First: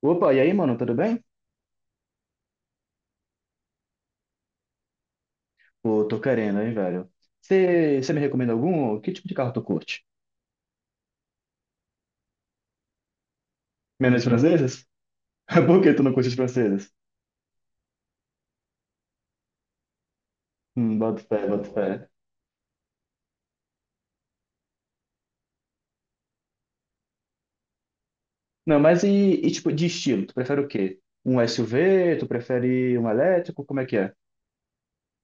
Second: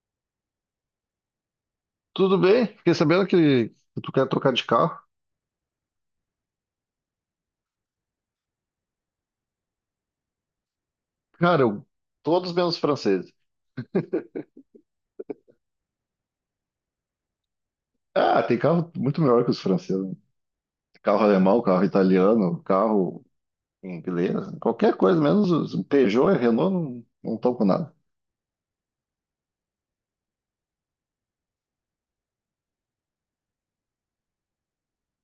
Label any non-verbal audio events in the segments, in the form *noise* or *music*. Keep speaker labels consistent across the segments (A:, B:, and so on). A: Opa, e aí, mano, tudo bem?
B: Tudo bem? Fiquei sabendo que tu quer trocar de carro.
A: Pô, tô querendo, hein, velho. Você me recomenda algum? Que tipo de carro tu curte?
B: Cara, eu- Todos menos franceses.
A: Menos franceses? *laughs* Por que tu não curte os franceses?
B: Ah, tem carro muito melhor que os franceses. Tem
A: Boto
B: carro
A: fé,
B: alemão,
A: boto
B: carro
A: fé.
B: italiano, carro inglês, qualquer coisa, menos os Peugeot e Renault não estão com nada.
A: Não, mas e tipo de estilo? Tu prefere o quê? Um SUV? Tu prefere um elétrico? Como é que é?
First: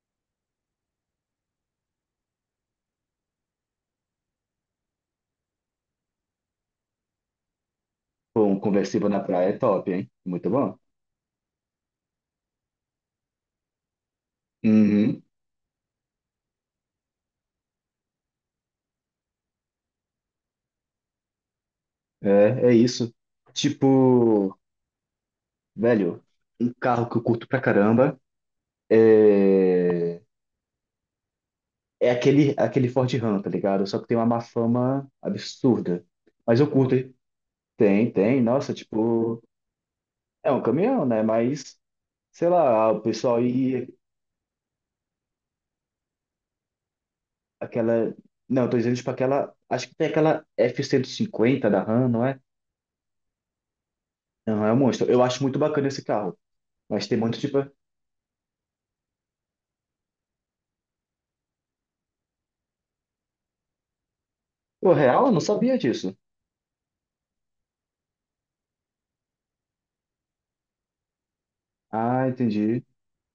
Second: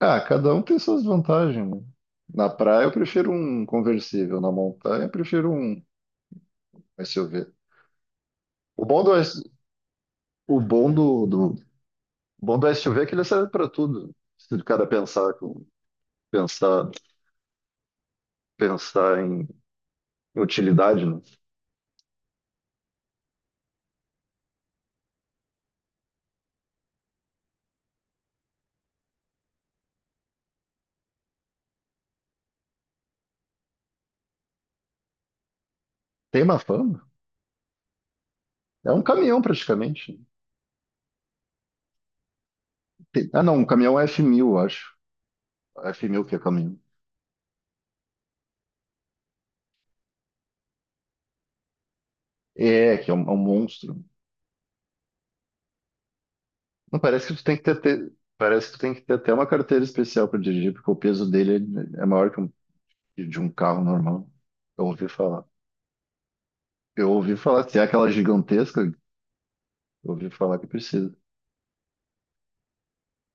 B: Ah, cada um tem suas vantagens, né? Na praia eu prefiro um conversível, na montanha eu prefiro um s u v.
A: Pô, um
B: O bom
A: conversível
B: do,
A: na
B: S-
A: praia é top, hein? Muito
B: o
A: bom.
B: bom do, do, o bom do s SUV é que ele serve para tudo. Se o cara
A: Uhum.
B: pensar, pensar em utilidade, né?
A: É isso. Tipo, velho, um carro que eu curto pra caramba é. É aquele Ford Ram, tá ligado? Só que tem uma má fama absurda.
B: Tem
A: Mas
B: uma
A: eu curto,
B: fama?
A: hein? Tem, tem. Nossa,
B: É um
A: tipo,
B: caminhão praticamente.
A: é um caminhão, né? Mas, sei lá, o pessoal
B: Ah, não, um
A: ia.
B: caminhão é f mil, eu acho. F mil que é caminhão.
A: Aquela. Não, eu tô dizendo, tipo, aquela. Acho que tem aquela f cento e cinquenta da Ram, não é?
B: É, que é é um monstro.
A: Não, é um monstro. Eu acho muito bacana esse carro.
B: Não,
A: Mas tem
B: parece que
A: muito,
B: tu tem
A: tipo.
B: que parece que tu tem que ter até uma carteira especial para dirigir, porque o peso dele é maior que de um carro normal. Eu
A: Pô,
B: ouvi
A: real? Eu não
B: falar.
A: sabia disso.
B: Eu ouvi falar, se é aquela gigantesca, eu ouvi falar que precisa.
A: Ah, entendi.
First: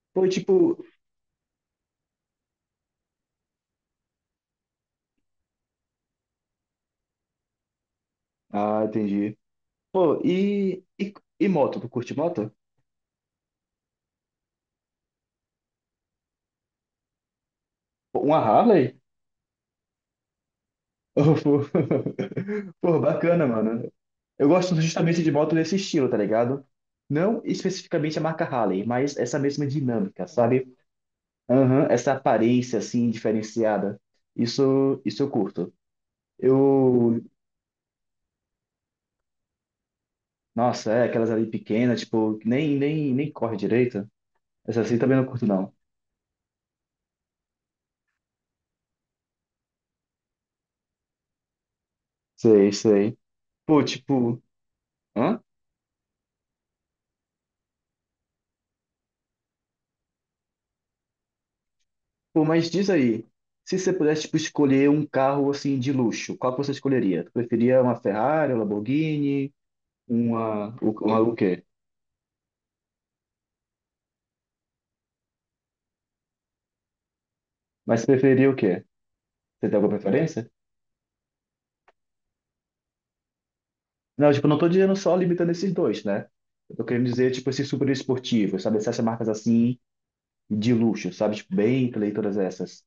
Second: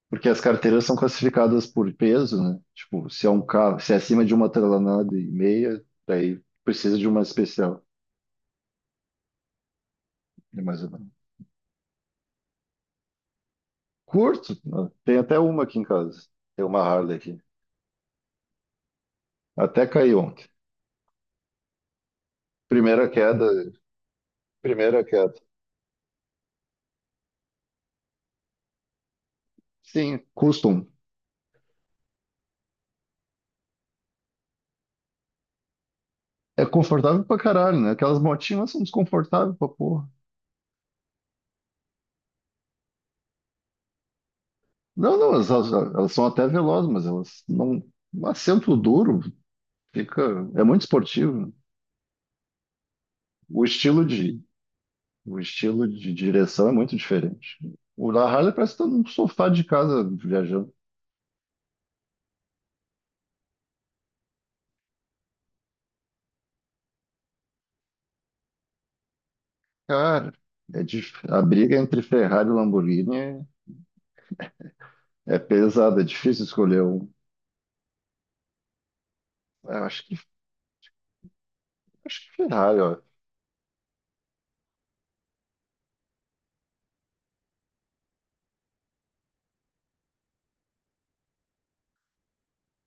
B: Porque
A: Pô,
B: as
A: tipo.
B: carteiras são classificadas por peso, né? Tipo, se é um carro, se é acima de uma tonelada e meia, daí precisa de uma especial.
A: Ah, entendi. Pô,
B: É
A: E,
B: mais ou menos.
A: e moto? Tu curte moto?
B: Curto, né? Tem até uma aqui em casa. Tem uma Harley aqui.
A: Pô, uma Harley?
B: Até caiu ontem.
A: *laughs* Pô,
B: Primeira queda,
A: bacana, mano. Eu gosto
B: primeira
A: justamente de
B: queda.
A: moto nesse estilo, tá ligado? Não especificamente a marca Harley, mas essa mesma
B: Sim,
A: dinâmica, sabe?
B: custom.
A: Aham, essa aparência, assim, diferenciada. Isso eu curto.
B: É
A: Eu,
B: confortável pra caralho, né? Aquelas motinhas elas são desconfortáveis pra porra.
A: nossa, é, aquelas ali pequenas, tipo, que nem corre direito. Essa assim também
B: Não,
A: não
B: não,
A: curto, não.
B: elas são até velozes, mas elas não. Um assento duro fica. É muito esportivo, né?
A: Sei, sei.
B: O
A: Pô,
B: estilo
A: tipo,
B: de, o
A: hã?
B: estilo de direção é muito diferente. O da Harley parece que tá num sofá de casa viajando.
A: Pô, mas diz aí, se você pudesse, tipo, escolher um carro, assim, de luxo, qual que você escolheria? Preferia uma Ferrari, uma Lamborghini?
B: Cara,
A: Uma,
B: é
A: o- uma
B: dif-
A: o
B: a
A: quê?
B: briga entre Ferrari e Lamborghini é. É pesado, é difícil escolher um.
A: Mas você preferia o quê? Você tem
B: Eu
A: alguma
B: acho que,
A: preferência?
B: Acho que Ferrari, ó.
A: Não, tipo, eu não tô dizendo só limitando esses dois, né? Eu tô querendo dizer, tipo, esses super esportivos, sabe? Essas marcas assim, de luxo, sabe? Tipo, Bentley e todas essas.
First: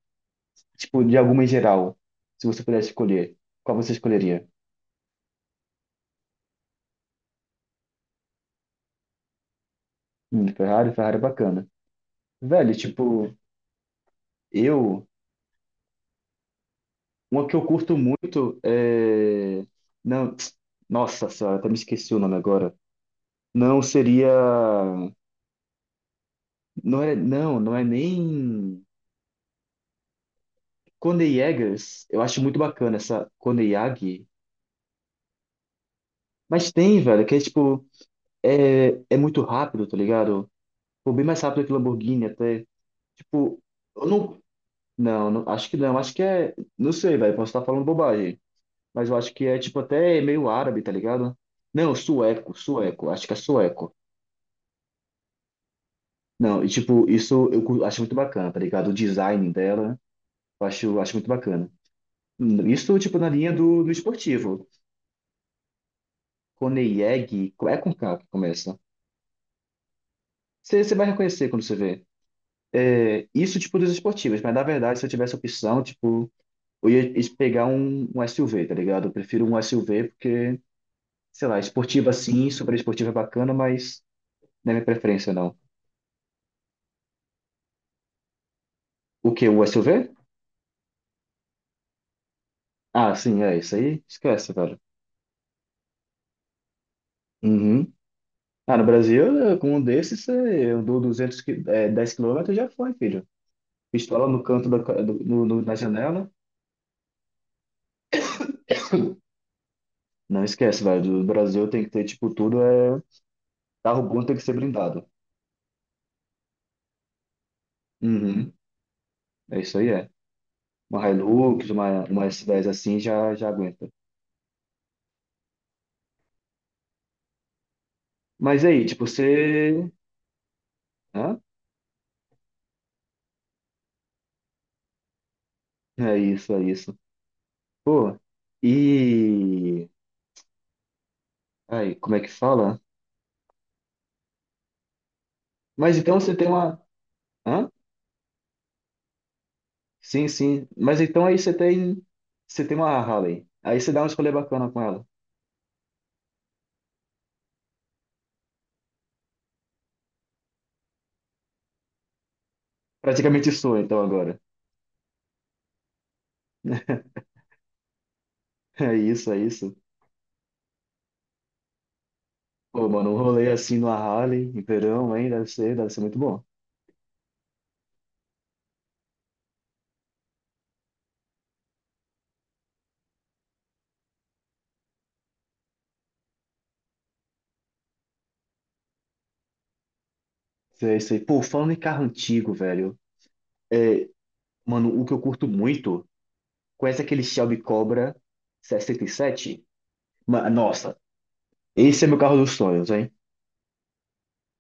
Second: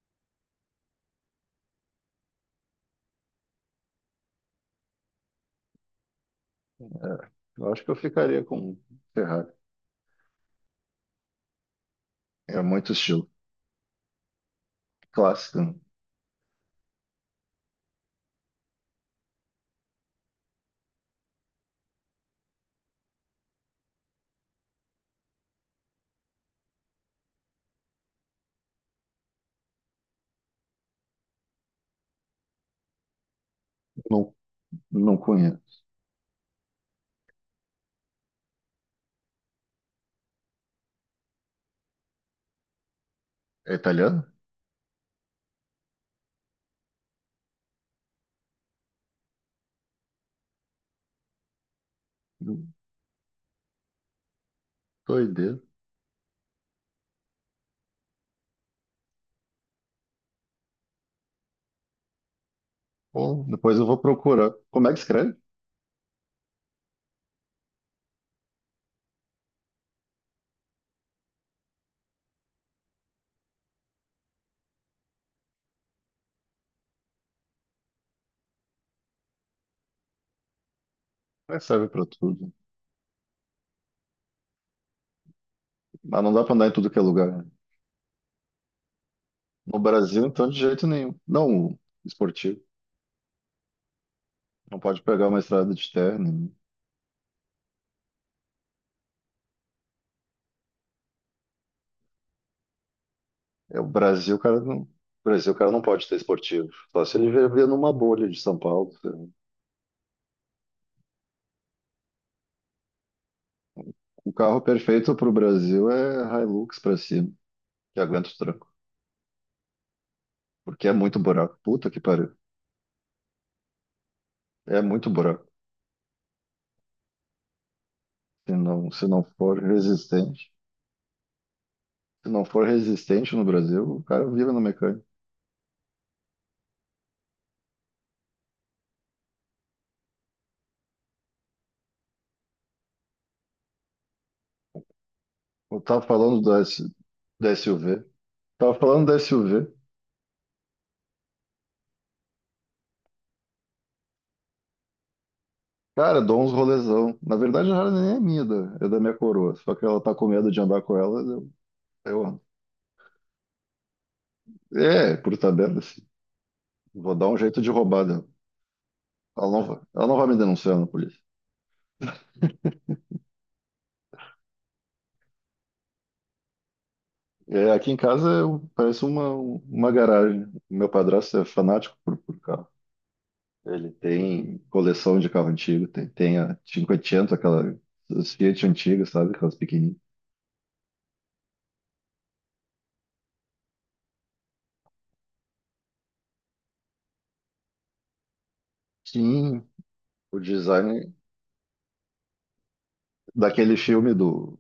A: Tipo, de alguma em geral, se você pudesse escolher, qual você escolheria?
B: Eu acho que eu ficaria com Ferrari.
A: Ferrari, Ferrari é bacana.
B: É
A: Velho,
B: muito estilo.
A: tipo, eu,
B: Clássico, né?
A: uma que eu curto muito é... Não, *tsk* nossa senhora, até me esqueci o nome agora. Não seria... Não é, não, não é nem. Cone Jägers, eu acho muito bacana essa Cone Yagi.
B: Não, não conheço.
A: Mas tem, velho, que é tipo, é muito rápido, tá ligado? Pô, bem mais rápido que Lamborghini até. Tipo,
B: É
A: eu
B: italiano?
A: não. Não, acho que não, acho que é. Não sei, velho, posso estar falando bobagem. Mas eu acho que é, tipo, até meio árabe, tá ligado? Não, sueco, sueco, acho que é sueco.
B: Doideira.
A: Não, e tipo, isso eu acho muito bacana, tá ligado? O design dela, eu acho muito bacana. Isso, tipo, na
B: Bom,
A: linha
B: depois
A: do,
B: eu
A: do
B: vou procurar.
A: esportivo.
B: Como é que escreve?
A: Koneyeg, é com K que começa. Você vai reconhecer quando você vê. É, isso, tipo, dos esportivos, mas na verdade, se eu tivesse opção, tipo, eu ia pegar um SUV, tá ligado? Eu prefiro um SUV porque, sei lá,
B: É, serve para
A: esportiva sim,
B: tudo.
A: super esportiva é bacana, mas não é minha preferência, não.
B: Mas não dá para andar em tudo que é lugar, né?
A: O quê? O
B: No
A: SUV?
B: Brasil, então, de jeito nenhum. Não, o esportivo.
A: Ah, sim, é isso aí. Esquece, velho.
B: Não pode pegar uma estrada de terra. Nenhum.
A: Uhum. Ah, no Brasil, com um desses, é, eu dou 200, é, 10 quilômetros já foi, filho.
B: É o
A: Pistola
B: Brasil, o
A: no
B: cara
A: canto
B: não.
A: da,
B: O
A: do, no,
B: Brasil, o cara
A: na
B: não pode ter
A: janela.
B: esportivo. Só se ele viver numa bolha de São Paulo, né?
A: Não esquece, velho. Do Brasil tem que ter, tipo, tudo é. Carro bom
B: O
A: tem que ser
B: carro
A: blindado.
B: perfeito para o Brasil é Hilux para cima, que aguenta os
A: Uhum.
B: trancos.
A: É isso aí, é.
B: Porque é
A: Uma
B: muito buraco.
A: Hilux,
B: Puta que
A: uma
B: pariu.
A: S10 assim já, já aguenta.
B: É muito buraco.
A: Mas aí, tipo,
B: Se não for
A: você.
B: resistente.
A: Hã?
B: Se não for resistente no Brasil, o cara vive no mecânico.
A: É isso, é isso. Pô, e. Aí, como é que fala?
B: Eu
A: Mas
B: tava
A: então você
B: falando
A: tem
B: do
A: uma.
B: S, da
A: Hã?
B: SUV. Tava falando da SUV.
A: Sim, sim. Mas então aí você tem. Você tem uma Harley. Aí você dá uma escolha bacana com ela.
B: Cara, dou uns rolezão. Na verdade, ela nem é minha, é da minha coroa. Só que ela tá com medo de andar com ela. Eu ando.
A: Praticamente sua, então, agora. *laughs*
B: É, por tabela, assim. Vou dar um jeito de roubar dela.
A: É isso, é isso.
B: Ela não vai me denunciar na polícia.
A: Pô, mano, um rolê assim numa Harley, em verão, hein? Deve ser muito bom.
B: É, aqui em casa eu- parece uma garagem. Meu padrasto é fanático por carro. Ele tem coleção de carro antigo, tem a 500, aquela, os Fiat antigas, sabe? Aquelas pequenininhas.
A: É isso aí. Pô, falando em carro antigo, velho. É, mano, o que eu curto muito. Conhece aquele Shelby Cobra
B: Sim,
A: 67?
B: o
A: Nossa,
B: design
A: esse é meu carro dos sonhos, hein?
B: daquele filme do.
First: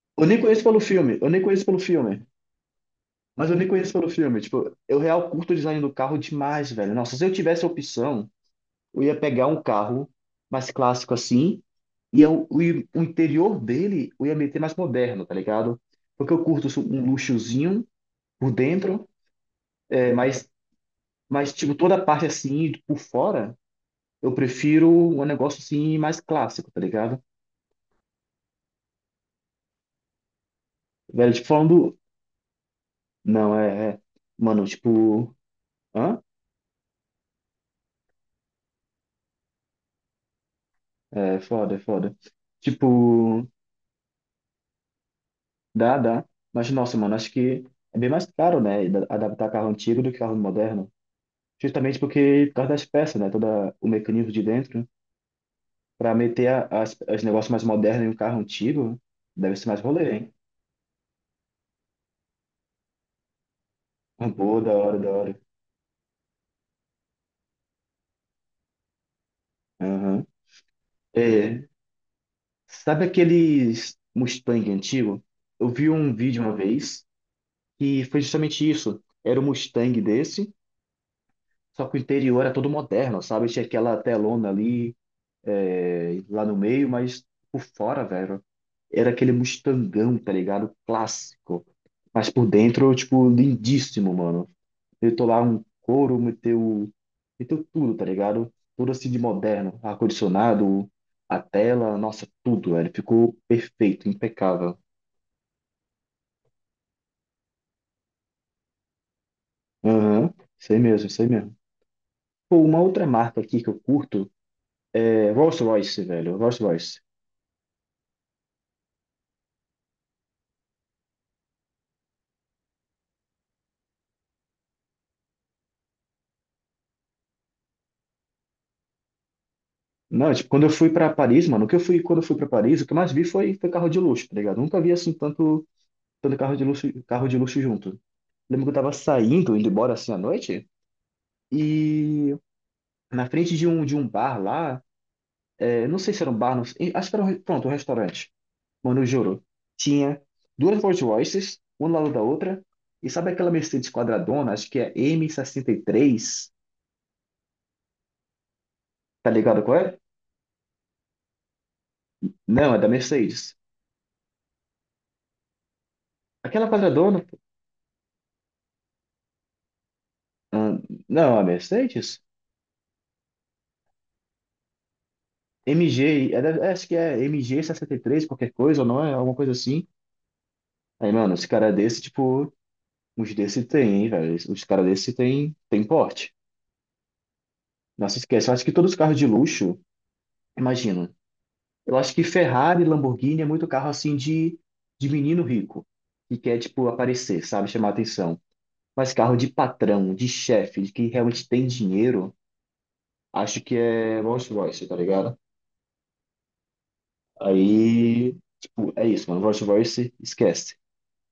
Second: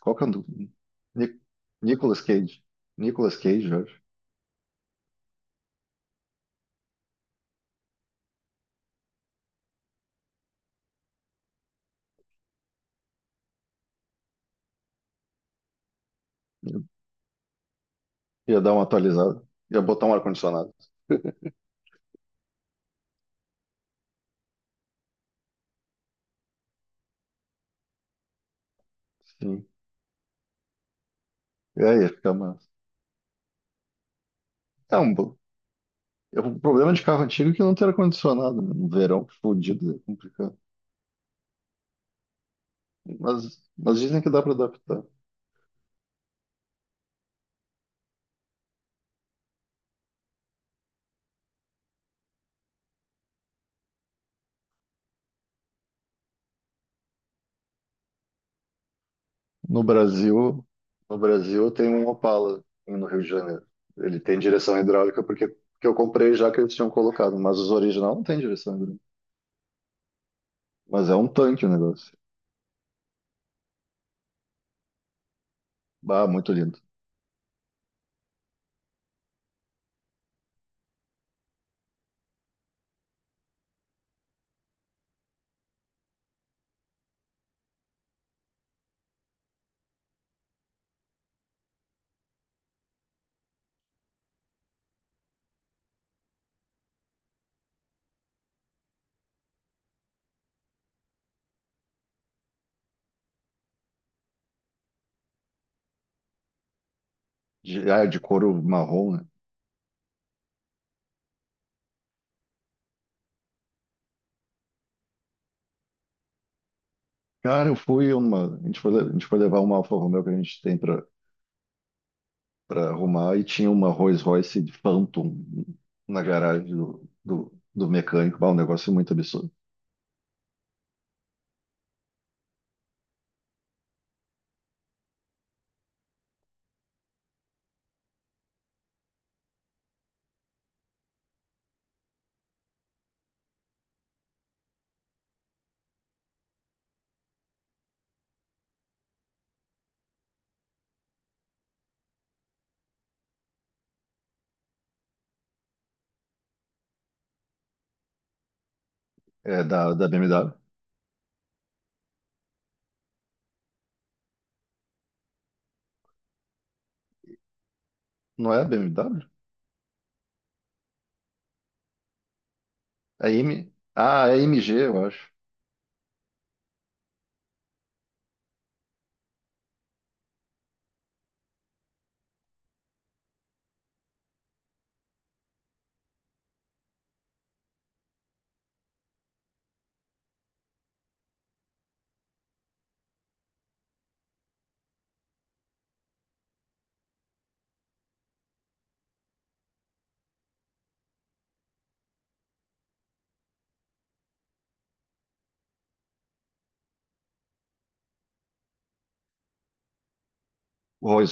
B: Qual que
A: Eu
B: é o
A: nem
B: do.
A: conheço pelo filme, eu nem
B: Ni-
A: conheço pelo
B: Nicolas
A: filme.
B: Cage. Nicolas
A: Mas eu nem
B: Cage, eu
A: conheço
B: acho.
A: pelo filme. Tipo, eu real curto o design do carro demais, velho. Nossa, se eu tivesse a opção, eu ia pegar um carro mais clássico assim, e o interior dele eu ia meter mais moderno, tá ligado? Porque eu curto um luxozinho por
B: Ia dar uma
A: dentro,
B: atualizada. Ia botar
A: é,
B: um
A: mas,
B: ar-condicionado.
A: mas, tipo, toda a parte assim, por fora, eu prefiro um negócio assim mais clássico, tá ligado?
B: Sim.
A: Velho, tipo, falando.
B: É, ia ficar massa.
A: Não, é, é. Mano,
B: É um
A: tipo.
B: bom.
A: Hã?
B: O problema de carro antigo é que não tem ar-condicionado, né? No verão, fodido, é complicado.
A: É foda, é foda. Tipo,
B: Mas dizem que dá para adaptar.
A: dá, dá. Mas, nossa, mano, acho que é bem mais caro, né? Adaptar carro antigo do que carro moderno. Justamente porque, por causa das peças, né? Todo o mecanismo de dentro. Pra meter as, os negócios mais modernos em um carro antigo, deve ser mais
B: No
A: rolê, hein?
B: Brasil, no Brasil tem um Opala no Rio de Janeiro. Ele
A: Ah,
B: tem
A: boa, da
B: direção
A: hora, da
B: hidráulica
A: hora.
B: porque eu comprei já que eles tinham colocado, mas os original não tem direção hidráulica.
A: Aham.
B: Mas é um tanque
A: É,
B: o negócio.
A: sabe aqueles Mustang antigo? Eu vi um
B: Bah,
A: vídeo
B: muito
A: uma
B: lindo.
A: vez. E foi justamente isso. Era um Mustang desse, só que o interior era todo moderno, sabe? Tinha aquela telona ali, é, lá no meio, mas por fora, velho, era aquele Mustangão, tá ligado? Clássico. Mas por dentro, tipo, lindíssimo, mano. Eu tô lá um couro, meteu tudo, tá ligado? Tudo assim de moderno. Ar-condicionado, a tela, nossa, tudo, velho. Ficou perfeito, impecável.
B: De, ah, de couro marrom, né?
A: Aham, sei mesmo, sei mesmo. Pô, uma outra marca aqui que eu curto é, Rolls-Royce, velho, Rolls-Royce.
B: Cara, eu fui uma. A gente foi, a gente foi levar uma Alfa Romeo que a gente tem para arrumar e tinha uma Rolls Royce de Phantom na garagem do mecânico. Bah, um negócio muito absurdo.
A: Não, tipo, quando eu fui pra Paris, mano, o que eu fui, quando eu fui pra Paris, o que eu mais vi foi, carro de luxo, tá ligado? Nunca vi, assim, tanto carro de luxo junto. Lembro que eu tava saindo, indo embora, assim, à noite, e na frente de um bar lá, é, não sei se era um bar, não sei, acho que era pronto, um restaurante. Mano, eu juro, tinha duas Rolls-Royces, uma do lado da outra, e sabe aquela Mercedes quadradona, acho que é m sessenta e três, tá
B: É
A: ligado qual é?
B: da BMW.
A: Não, é da Mercedes. Aquela quadradona.
B: Não é a BMW?
A: Ah, não, a Mercedes?
B: A M... Ah, é M G, eu acho.
A: MG, é, acho que é mg três, qualquer coisa, ou não é? Alguma coisa assim. Aí, mano, esse cara desse, tipo, uns desse tem, hein, velho? Os caras desse tem porte. Nossa, esquece. Eu acho que todos os carros de luxo, imagina. Eu acho que Ferrari, Lamborghini é muito carro, assim, de, menino rico, que quer, tipo, aparecer, sabe? Chamar atenção. Mas carro de patrão, de chefe, de que realmente tem dinheiro, acho que é Rolls Royce, tá ligado? Aí, tipo, é isso, mano. Verse to Verse, esquece.
B: O Rolls